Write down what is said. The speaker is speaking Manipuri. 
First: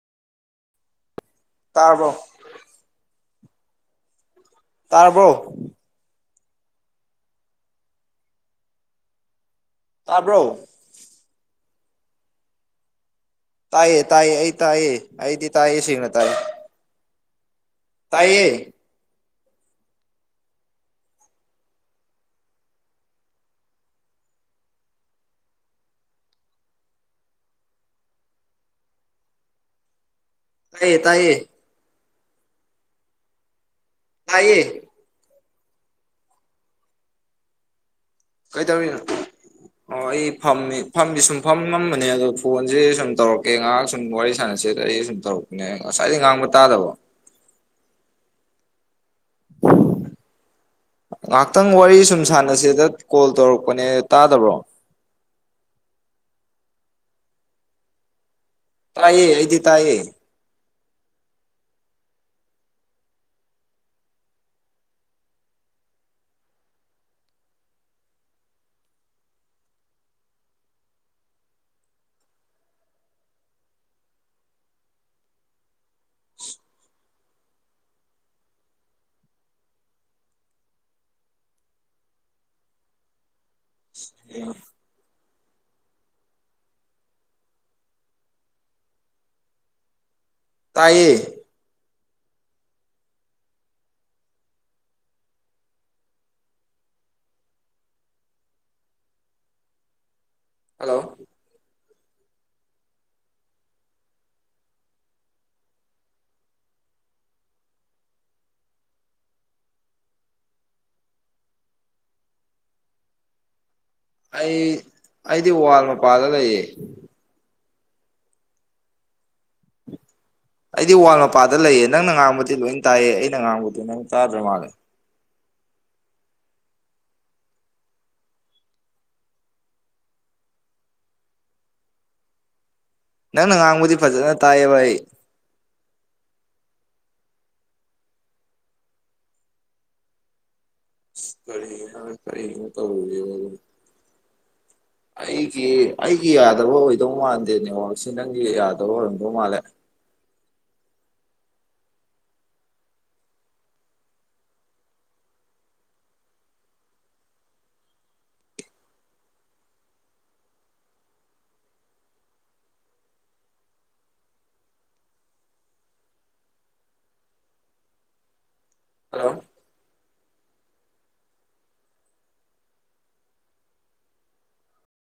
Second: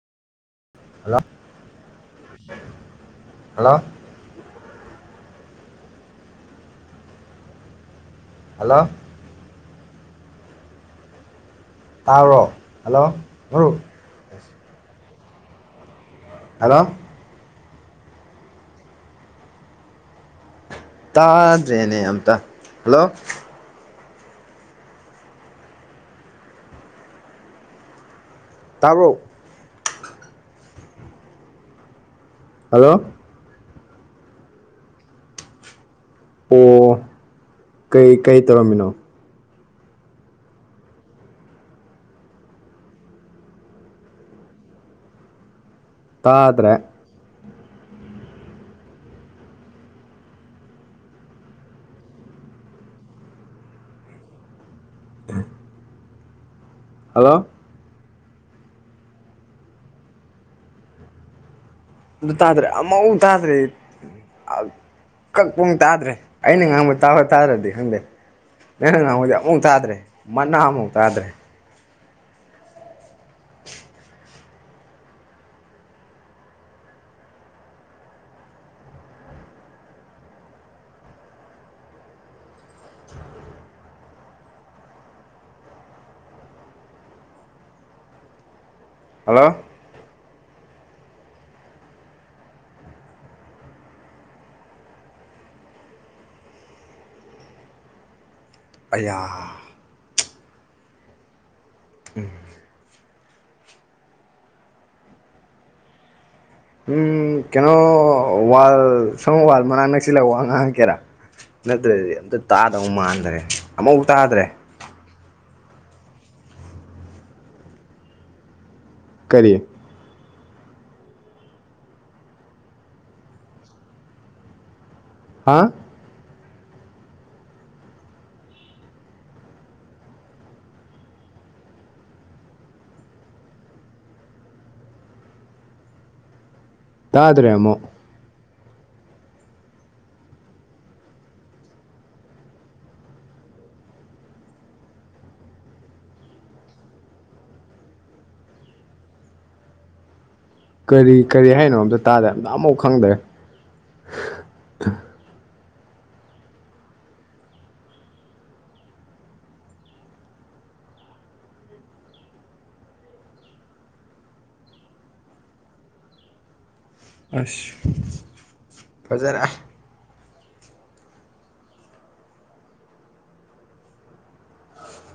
ꯍꯜꯂꯣ ꯇꯥꯔꯕꯣ ꯍꯂꯣ ꯇꯔꯕꯣ ꯍꯜꯂꯣ ꯇꯥꯕ꯭ꯔꯣ ꯇꯥꯔꯣ ꯍꯜꯂꯣ ꯃꯔꯨꯞ ꯇꯥꯏꯌꯦ ꯇꯥꯏꯌꯦ ꯑꯩ ꯇꯥꯏꯌꯦ ꯑꯩꯗꯤ ꯇꯥꯏꯌꯦ ꯁꯤꯒꯅ ꯇꯥꯏ ꯍꯂꯣ ꯇꯥꯏꯌꯦ ꯇꯥꯗ꯭ꯔꯦꯅꯦ ꯑꯇ ꯍꯜꯂꯣ ꯇꯥꯕꯣ ꯇꯥꯏꯌꯦ ꯇꯥꯏꯌꯦ ꯍꯜꯂꯣ ꯇꯌꯦ ꯑꯣ ꯀꯩ ꯀꯩ ꯇꯧꯔꯝꯃꯤꯅꯣ ꯇꯔꯅ ꯑꯣ ꯑꯩ ꯐꯝꯃꯤ ꯐꯝꯗꯤ ꯁꯨꯝ ꯐꯝ ꯅꯝꯕꯅꯦ ꯑꯗꯣ ꯐꯣꯟꯁꯦ ꯁꯨꯝ ꯇꯧꯔꯛꯀꯦ ꯉꯥꯏꯍꯥꯛ ꯁꯨꯝ ꯋꯥꯔꯤ ꯁꯥꯟꯅꯁꯦ ꯑ ꯑꯩ ꯁꯨꯝ ꯇꯧꯔꯛꯄꯅꯦ ꯉꯁꯥꯏꯗꯒꯤ ꯉꯥꯡꯕ ꯇꯥꯗ꯭ꯔꯦ ꯇꯥꯗꯕꯣ ꯉꯍꯥꯛꯇꯪ ꯋꯥꯔꯤ ꯁꯨꯝ ꯁꯥꯟꯅꯁꯦꯗ ꯀꯣꯜ ꯇꯧꯔꯛꯄꯅꯦ ꯇꯥꯗꯕ꯭ꯔꯣ ꯍꯜꯂꯣ ꯇꯥꯏꯌꯦ ꯑꯩꯗꯤ ꯇꯥꯏꯌꯦ ꯑꯗꯨ ꯇꯥꯗ꯭ꯔꯦ ꯃꯎ ꯇꯥꯖ꯭ꯔꯦ ꯀꯛꯄꯨꯡ ꯇꯥꯗ꯭ꯔꯦ ꯑꯩꯅ ꯉꯥꯡꯕ ꯇꯥꯕ ꯇꯥꯗ꯭ꯔꯗꯤ ꯈꯪꯗꯦ ꯅꯪꯅꯪ ꯅꯍꯣꯏꯗꯤ ꯑꯃꯨꯛ ꯇꯥꯗ꯭ꯔꯦ ꯃꯅꯥ ꯑꯃꯨꯛ ꯇꯥꯗ꯭ꯔꯦ [inaudible] ꯎ ꯍꯜꯂꯣ ꯇꯥꯏꯌꯦ ꯑꯩ ꯍꯜꯂꯣ ꯎꯝ ꯎꯝ ꯀꯩꯅꯣ ꯋꯥꯜ ꯁꯪ ꯋꯥꯜ ꯃꯛ ꯅꯛꯁꯤꯜꯂ ꯋꯥ ꯉꯥꯡꯥꯡꯀꯦꯔꯥ ꯅꯠꯇ꯭ꯔꯗꯤ ꯑꯝꯇ ꯇꯥꯗꯕ ꯃꯥꯟꯗꯔꯦ ꯑꯃ ꯑꯩ ꯑꯩꯗꯤ ꯋꯥꯋꯥꯜ ꯃꯄꯥꯗ ꯂꯩꯌꯦ ꯀꯔꯤ ꯑꯩꯗꯤ ꯋꯥꯜ ꯃꯄꯥꯗ ꯂꯩꯌꯦ ꯅꯪꯅ ꯉꯥꯡꯕꯗꯤ ꯂꯣꯏ ꯇꯥꯏꯌꯦ ꯑꯩꯅ ꯉꯥꯡꯕꯗꯤ ꯅꯪ ꯇꯥꯗ꯭ꯔ ꯃꯥꯜꯂꯦ ꯍꯥ ꯅꯪꯅ ꯉꯥꯡꯕꯗꯤ ꯐꯖꯅ ꯇꯥꯏ ꯍꯥꯏꯕ ꯑꯩ ꯇꯥꯗ꯭ꯔꯦ ꯑꯃꯨꯛ ꯀꯔꯤꯅꯣ ꯀꯔꯤꯅꯣ ꯇꯧꯔꯤꯖꯤꯕꯨ ꯑꯩꯒꯤ ꯑꯩꯒꯤ ꯌꯥꯗ꯭ꯔꯕ ꯑꯣꯏꯗꯧ ꯃꯥꯟꯗꯦ ꯅꯦꯋꯥꯥꯛꯁꯤ ꯅꯪꯒꯤ ꯌꯥꯗꯕ ꯑꯣꯏꯔꯝꯗꯧ ꯃꯥꯜꯂꯦ ꯀꯔꯤ ꯀꯔꯤ ꯍꯥꯏꯅꯣ ꯑꯝꯇ ꯇꯥꯗꯦ ꯑꯝꯇ ꯑꯃꯐꯥꯎ ꯈꯪꯗ꯭ꯔꯦ ꯑꯁ ꯍꯜꯂꯣ ꯐꯖꯔꯦ